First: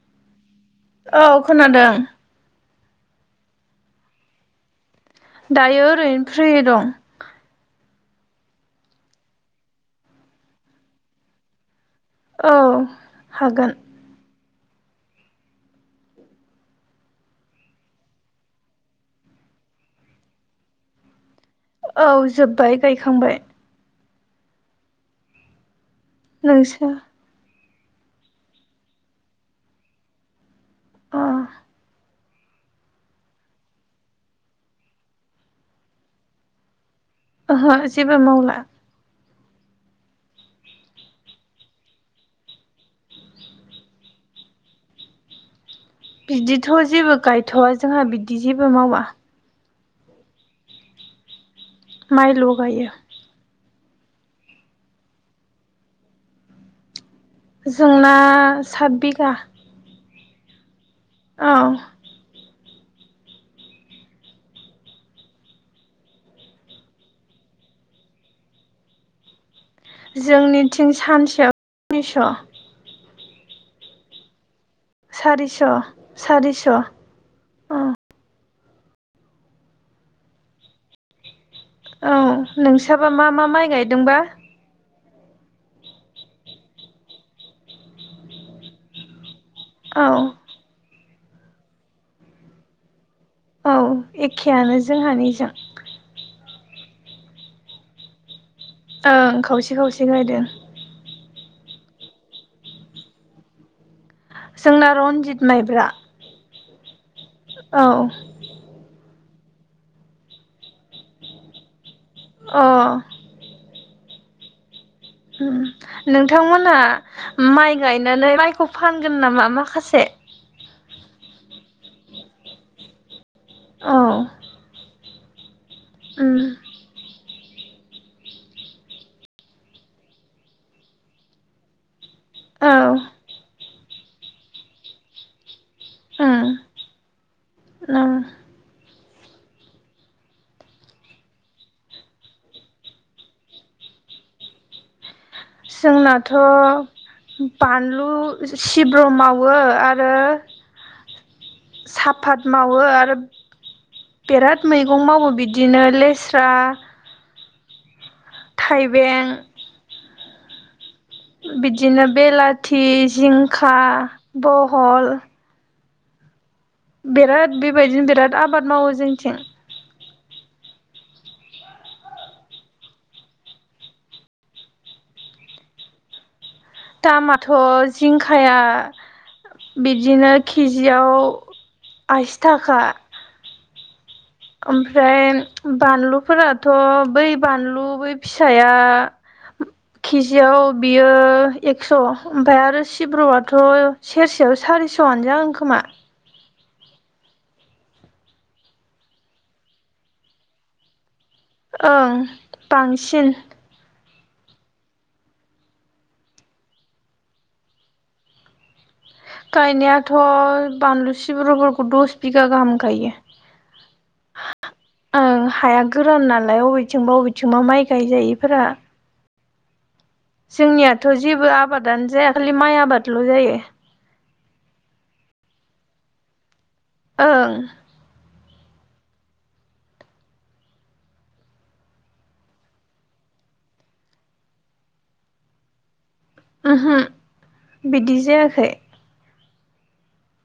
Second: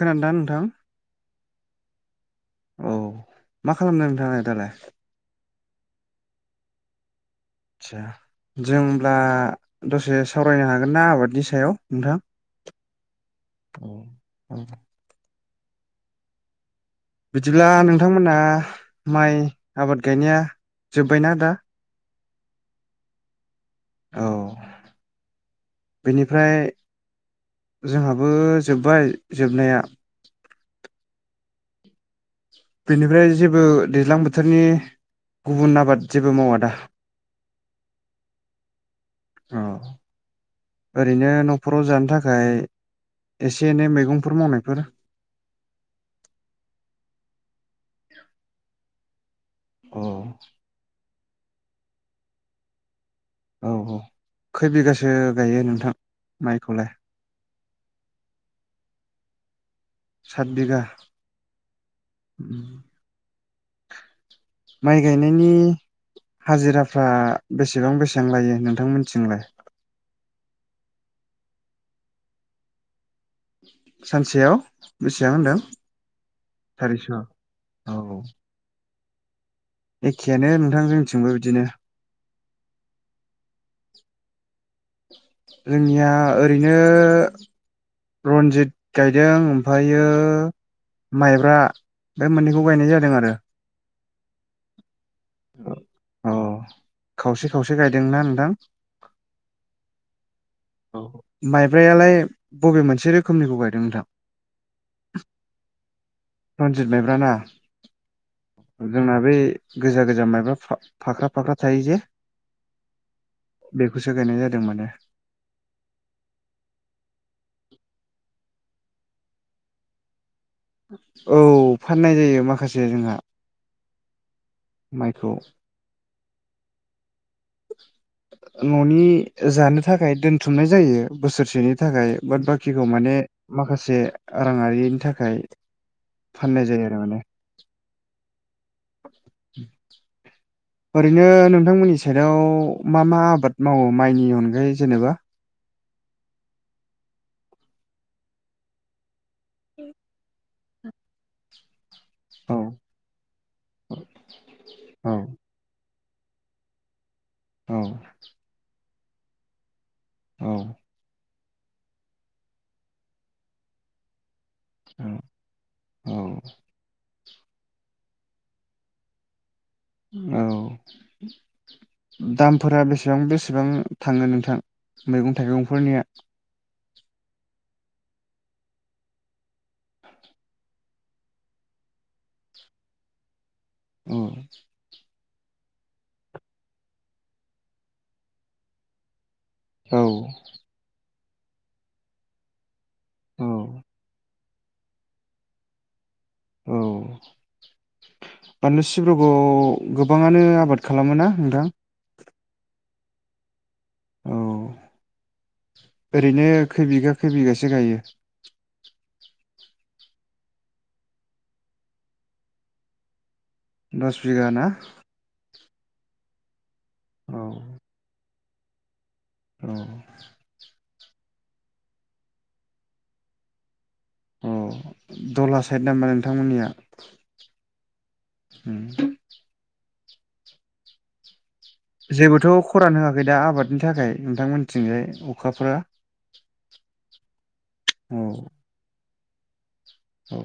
खोनादों ना नोंथां औ खोनादों औ मा खालामनो नोंथाङा दालाय दायो ओरैनो फ्रि दं आदसा जों अब्ला दसे सावरायनो हागोन ना आबादनि सायाव नोंथां औ हागोन औ [unintelligible] बिदिब्ला नोंथांमोना माइ आबाद गायनाया जोब्बायना दा औ जोब्बाय गायखांबाय औ बेनिफ्राय नोंसो जोंहाबो जोब्बाय जोबनाया अ बेनिफ्राय जेबो दैज्लां बोथोरनि गुबुन आबाद जेबो मावा दा ओहो जेबो मावला औ ओरैनो न'खराव जानो थाखाय एसे एनै मैगंफोर मावनायफोर बिदिथ' जेबो गायथ'वा जोंहा बिदि जेबो मावा औ माइल' गायो औ औ खै बिगासो गायो नोंथां माइखौलाय जोंना सात बिगा सात बिघा औ उम माइ गायनायनि हाजिराफ्रा बेसेबां बेसेबां लायो नोंथां मिथिंलाय? जोंनिथिं सानसेयाव निस' सानसेयाव! बिसिबां होनदों? सारिस' सारिस' औ। एखेयानो नोंथां जोंथिंबो बिदिनो। औ नोंसाबा मा मा माइ गायदोंबा? जोंनिया ओरैनो रन्जित गायदों औ फायो माइब्रा बे मोननैखौ गायनाय जादों आरो। औ एखेयानो जोंहानिजों। अ खावसे खावसे गायदोंना नोंथां? ओं खावसे खावसे गायदों। औ माइब्रायालाय बबे मोनसे रोखोमनिखौ गायदों नोंथां? जोंना रनजित माइब्रा। रनजित माइब्रा ना? औ जोंना बै गोजा गोजा माइब्रा फा फाख्रा फाख्रा थायो जे। अ बेखौसो गायनाय जादों माने। नोंथांमोनहा माइ गायनानै माइखौ फानगोन नामा माखासे? औ फाननाय जायो माखासे जोंहा। अ माइखौ। उम। न'नि जानो थाखाय दोनथुमनाय जायो बोसोरसेनि थाखाय। बाट औ बाखिखौ माने माखासे राङारिनि थाखाय फाननाय जायो आरो माने। ना [inaudible] ओरैनो नोंथांमोननि साइडआव मा मा आबाद मावो माइनि अनगायै जेनेबा? जोंनाथ' बानलु सिब्र' माव वो आरो साफात औ मावो आरो बेराद मैगं औ मावो बिदिनो लेस स्रा औ। थाइबें औ। बिदिनो बेलाथि, जिंखा, औ बहल औ। बेराद बेबायदिनो बेराद आबाद मावो जोंथिं। औ दामफोरा बेसेबां बेसेबां थाङो नोंथां मैगं थाइगं फोरनिया? दामाथ' जिंखाया बिब्दिनो केजियाव आसि थाखा। औ ओमफ्राय बानलुफोराथ' बै बानलु बै फिसाया औ किजियाव बियो एक्स' ओमफाय आरो सि औ सिब्रआथ' सेरसेयाव सारिस'आनो जागोन खोमा। औ बानलु सिब्रखौ गोबाङानो आबाद खालामो ना? ओं बांसिन। औ। ओरैनो खै बिगा खै बिगासो गायो? थ' बानलु सिब्र'फोरखौ दस बिगा गाहाम गायो। दस बिगा ना आं हाया गोरान नाल लाय अबेथिंबा औ अबेथिंबा माइ गायजायैफोरा। औ जोंनियाथ' जेबो आबादानो जाया खालि माइ आबादल' जायो। अ दला साइद नामबा नोंथांमोननिया ओं [unintelligible] जेबोथ' खरान होआखै दा आबादनि थाखाय नोंथांमोनथिंजाय अखाफोरा? ओहो बिदि औ जायाखै। औ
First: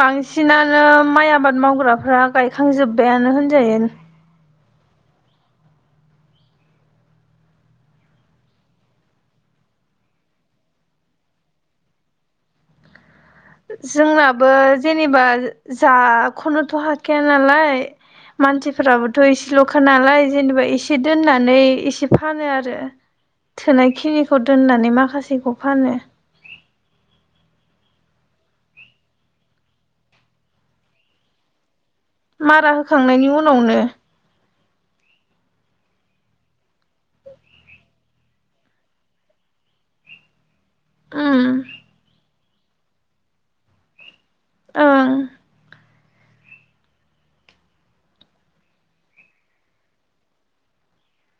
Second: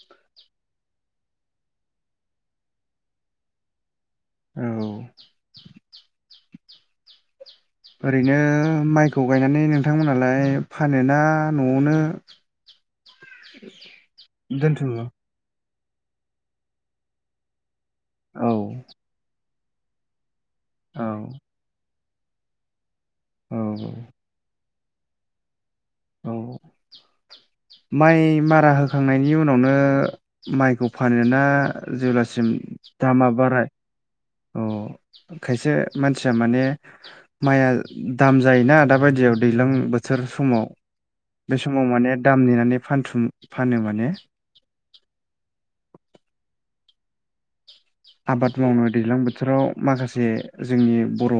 बांसिनानो माइ आबाद मावग्राफ्रा गायखांजोब्बायानो होनजायो। औ ओरैनो माइखौ गायनानै नोंथांमोनहालाय फानोना न'आवनो [inaudible] जोंनाबो दोनथुमो जेनेबा जखौनोथ' हाखाया नालाय। औ मानसिफोराबोथ' एसेल'खा नालाय जेनेबा एसे औ दोननानै एसे फानो आरो औ थोनाय खिनिखौ दोननानै माखासेखौ फानो। औ माइ मारा होखांनायनि उनावनो माइखौ फानोना? जेब्लासिम मारा दामा होखांनायनि बारायो उनावनो अ खायसे मानसिया माने मआ दाम जायोना दा बायदियाव दैजां बो बोथोर समाव उम बे समाव माने दाम नेनानै फानथुम फानो माने। ओं आबाद मावनो दैज्लां बोथोराव माखासे जोंनि बर'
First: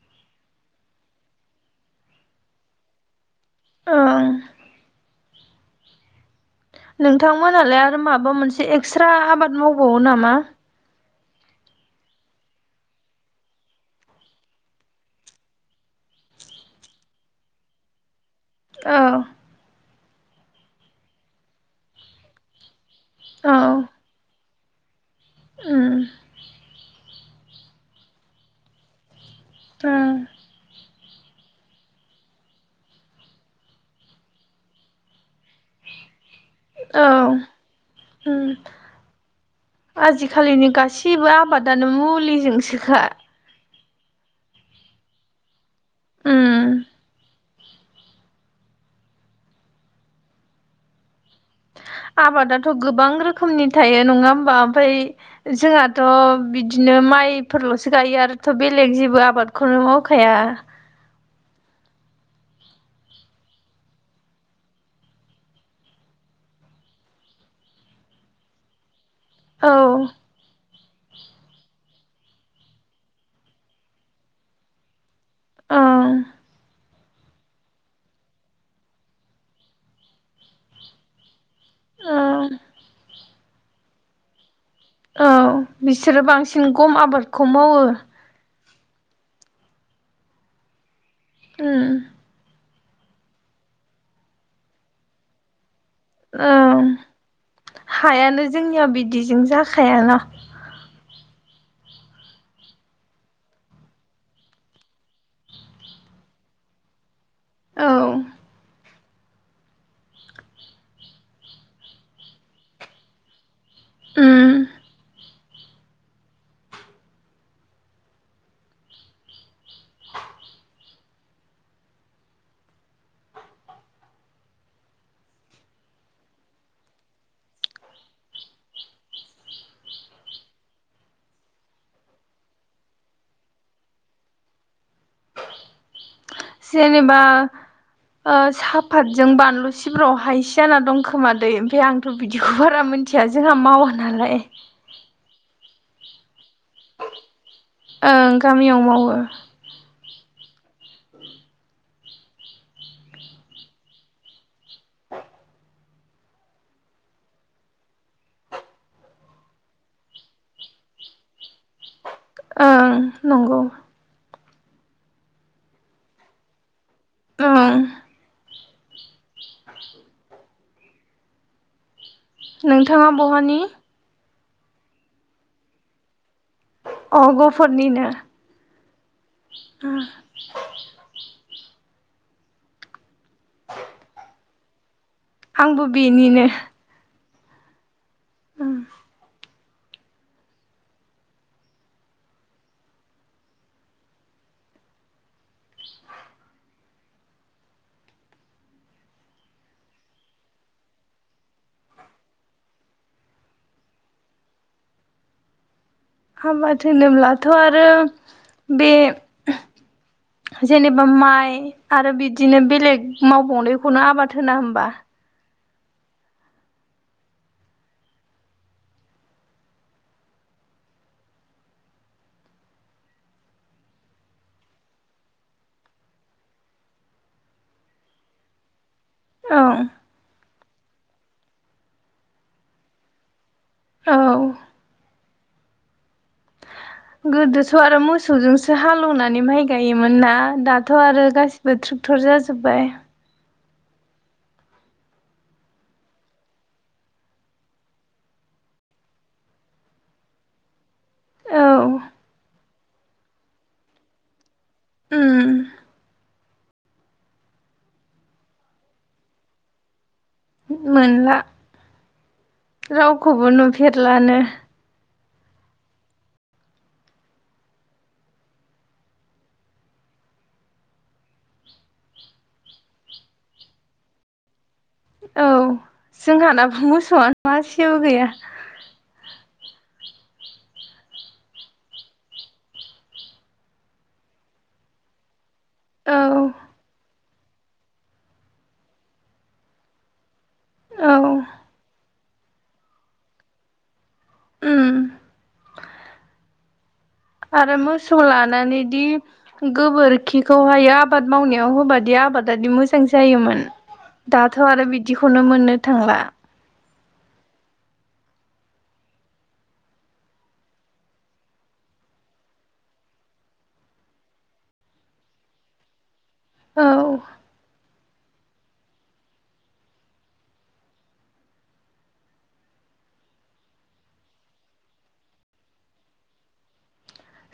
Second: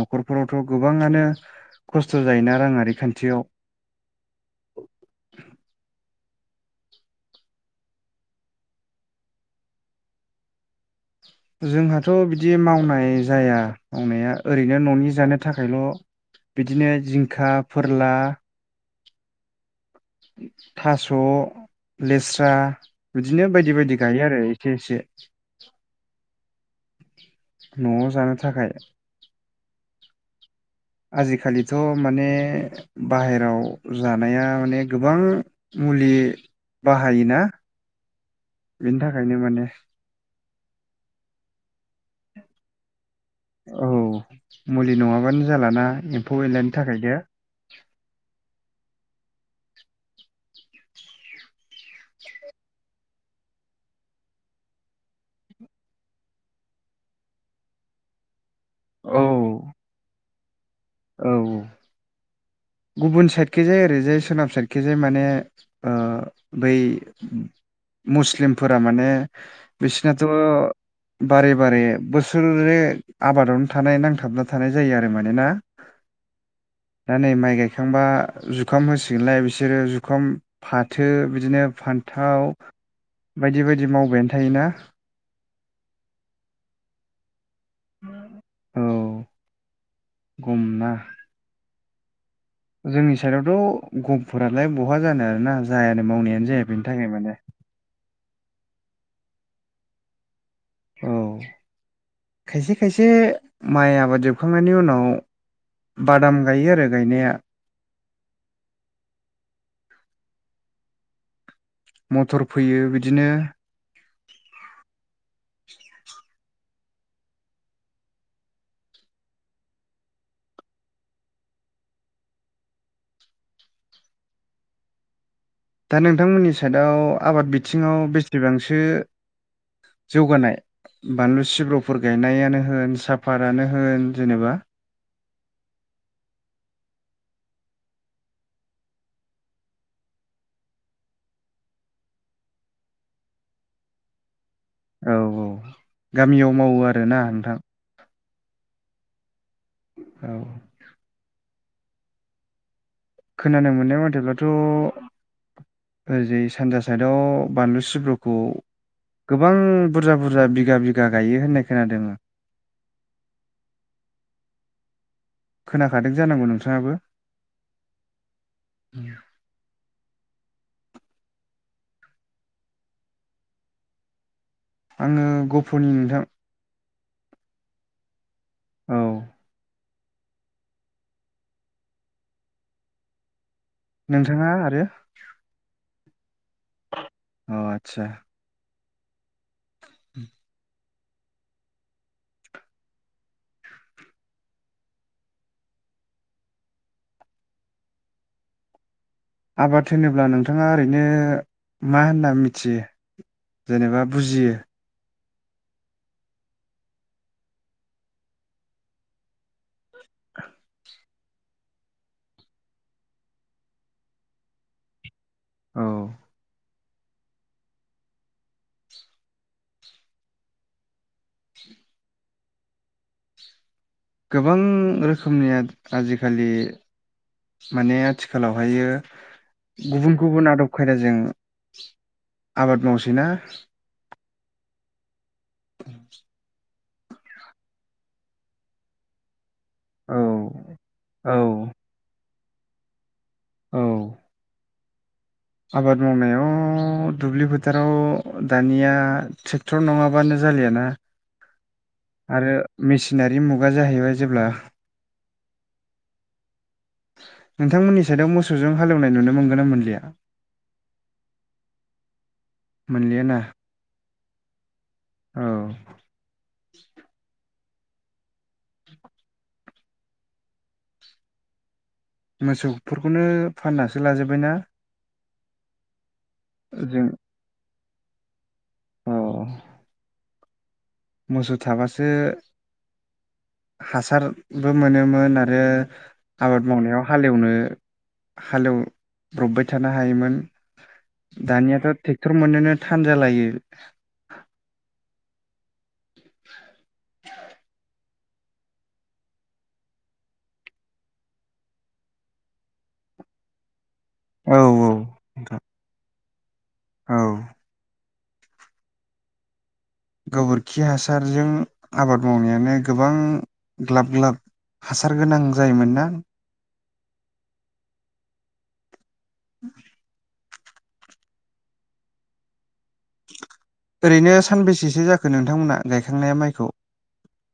न'खरफोरावथ' गोबां आाङनो खस्थ' जायोना राङारि खान्थियाव। ओं [inaudible] नोंथांमोनालाय आरो माबा मोनसे एक्सट्रा आबाद मावबावो नामा? जोंहाथ' बिदि मावनाय जाया मावनाया ओरैनो न'नि जानो थाखायल'। बिदिनो जिंखा फोरला औ थास' लेस्रा बिदिनो औ बायदि बायदि गायो आरो। खसे उम न'आव जानो थाखाय उम आजिखालिथ' माने बाहेरायाव जानाया माने गोबां मुलि औ बाहायोना बेनि थाखायनो माने। आथिखालिनि गाससिबो आबादानो मुलिजोंसोखा। औ मुलि नङाबानो जालाना एम्फौ उम एनलानि थाखाय दे [inaudible] [inaudible] आबादाथ' गोबां रोखोमनि थायो नङा होमबा ओमफ्राय जोंहाथ' बिदिनो माइफोरल'सो गायो आरोथ' बेलेग औ जेबो आबादखौनो मावखाया। औ गुबुन साइडखे जाय ओरैजाय सोनाब साइडखे जाय माने ओ बै मुस्लिमफोरा माने औ बिसिनाथ' बारे बारे बोसोरै आबादावनो थानाय नांथाबना थानाय जायो आरो। मोनोना औ दा नै माइ गायखांबा जुखाम होसिगोनलाय बिसोरो जुखाम फाथो बिदिनो औ फान्थाव बायदि बायदि मावबायानो थायोना? औ बिसोरो बांसिन गम आबादखौ मावो। औ। गुमना उम जोंनि साइडआवथ' गभफोरालाय बहा जानाय आरोना जायानो मावनायानो जाया बेनि थाखाय माने हायानो जोंनिया बिदिजों जाखायाना औ खायसे खायसे माइ आबाद जोबखांनायनि उनाव बादाम गायो आरो गायनाया औ। मटर फैयो बिदिनो उम [unintelligible] दा नोंथांमोननि साइडआव आबाद बिथिङाव बेसेबांसो जौगानाय बानलु सिब्रुफोर गायनायानो होन साफतानो होन जेनेबा जेनेबा साफातजों बानलु सिब्रावहायसे जाना दं खोमादै ओमफाय आंथ' बिदिखौ बारा मिन थिया जोंहा मावा नालाय। औ गामियाव मावो आरोना नोंथां। ओं गामियाव मावो। औ। उम खोनानो मोननाय मथेब्लाथ' ओरैजै सानजा साइदआव बानलु सिब्रुखौ गोबां बुरजा बुरजा बिगा बिगा गायो होननाय खोनादों। ओं नंगौ। खोनाखादों जानांगौ नोंथाङाबो। औ। बि आ' [inaudible] नोंथाङा बहानि आङो गफ'नि नोंथां। अ गफरनिनो औ। [unintelligible] नोंथाङा आरो आंबो बेनिनो अ आतसा [unintelligible] ह [inaudible] आबाद होनोब्ला नोंथाङा ओरैनो मा होनना मिथियो। जेनेबा बुजियो हाबा होनोनोब्लाथ' आरो बे जेनेबा माइ आरो बिदिनो बेलेग मावबावनायखौनो आबाद होना होमबा? औ। गोबां रोखोमनिया आजिखालि माने आथिखालावहायो गुबुन गुबुन आदब खायदाजों आबाद मावसै ना औ। [unintelligible] गोदोथ' आरो मोसौजोंसो हालौवनानै माइ गायोमोन औ ना दाथ' आरो औ गासिबो ट्रेक्टर जाजोब्बाय। औ। आबाद मावनायाव दुब्लि फोथाराव दानिया ट्रेक्टर नङाबानो ज जालियाना औ आरो मेसिनारि मुगा जाहैबाय जेब्ला ओम नोंथांमोननि सदायाव मोसौजों हालेवनाय नुनो मोनगोन ना मोनलिया मोनला मोनलियाना रावखौबो नुफेरलानो औ मोसौफोरखौनो फाननासो लाजोब्बायनाा औ जोंहानाब मोसौआ मासेबो गैया औ मोसौ थाबासो हासारबो मोनोमोन आरो आरो औ आबाद मावनायाव हालेवनो हालेवब्रबबाय थानो हायोमोन औ दानियाथ' ट्रेक्टर मोननोनो थान जालायो उओ [unintelligible] आरो मोसौ लानानैदि गोबोरखिखौहाय आबाद मावनायाव होबायादि आ आबादादि मोजां जायोमोन औ दाथ' औ आरो बिदिखौनो नोंथां मोननो थांला औ गोबोरखि हासारजों आबाद मावनायानो गोबां ग्लाब ग्लाब हासार गोनां जायोमोन ना औ [unintelligible] ओरैनो सानबेसेसो जाखो नोंथांमोना गायखांनाया माइखौ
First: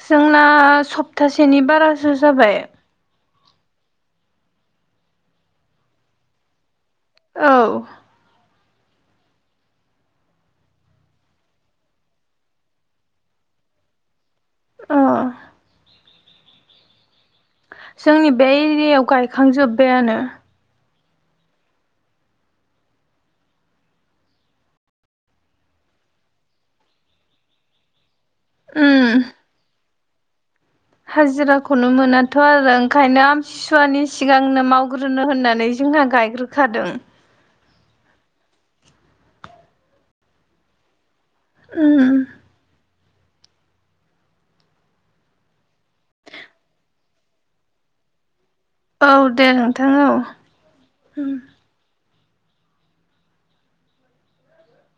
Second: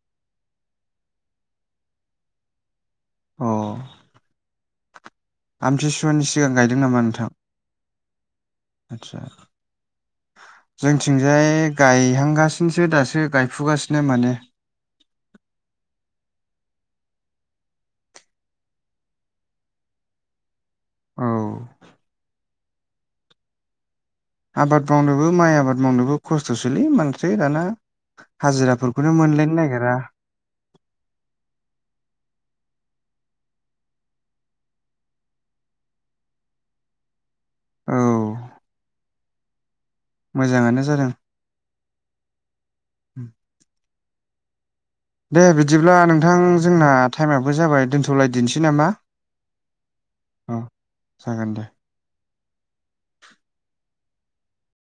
जोंना सप्तासेनि बारासो जाबाय अ आमथिसुवानि सिगां गायदों नामा नोंथां औ आदसा जोंथिंजाय गायहांगासिनोसो दासो गायफुगासिनो माने अ जोंनि बे एरियायाव गायखांजोब्बायानो औ आबाद मावनोबो माइ आबाद मावनोबो खस्थ'सोलै माथो दाना हाजिराफोरखौनो उम मोनलायनो नागिरा हाजिराखौनो मोनाथ' आरो ओंखायनो आम सिसुवानि सिगांनो मावग्रोनो होननानै जोंना गायग्रोखादों औ मोजाङानो जादों ओ उ दे बिदिब्ला नोंथां जोंना टाइमाबो जाबाय दोनथ'लाय दिनसै नामा औ दे नोंथां औ उम जागोन दे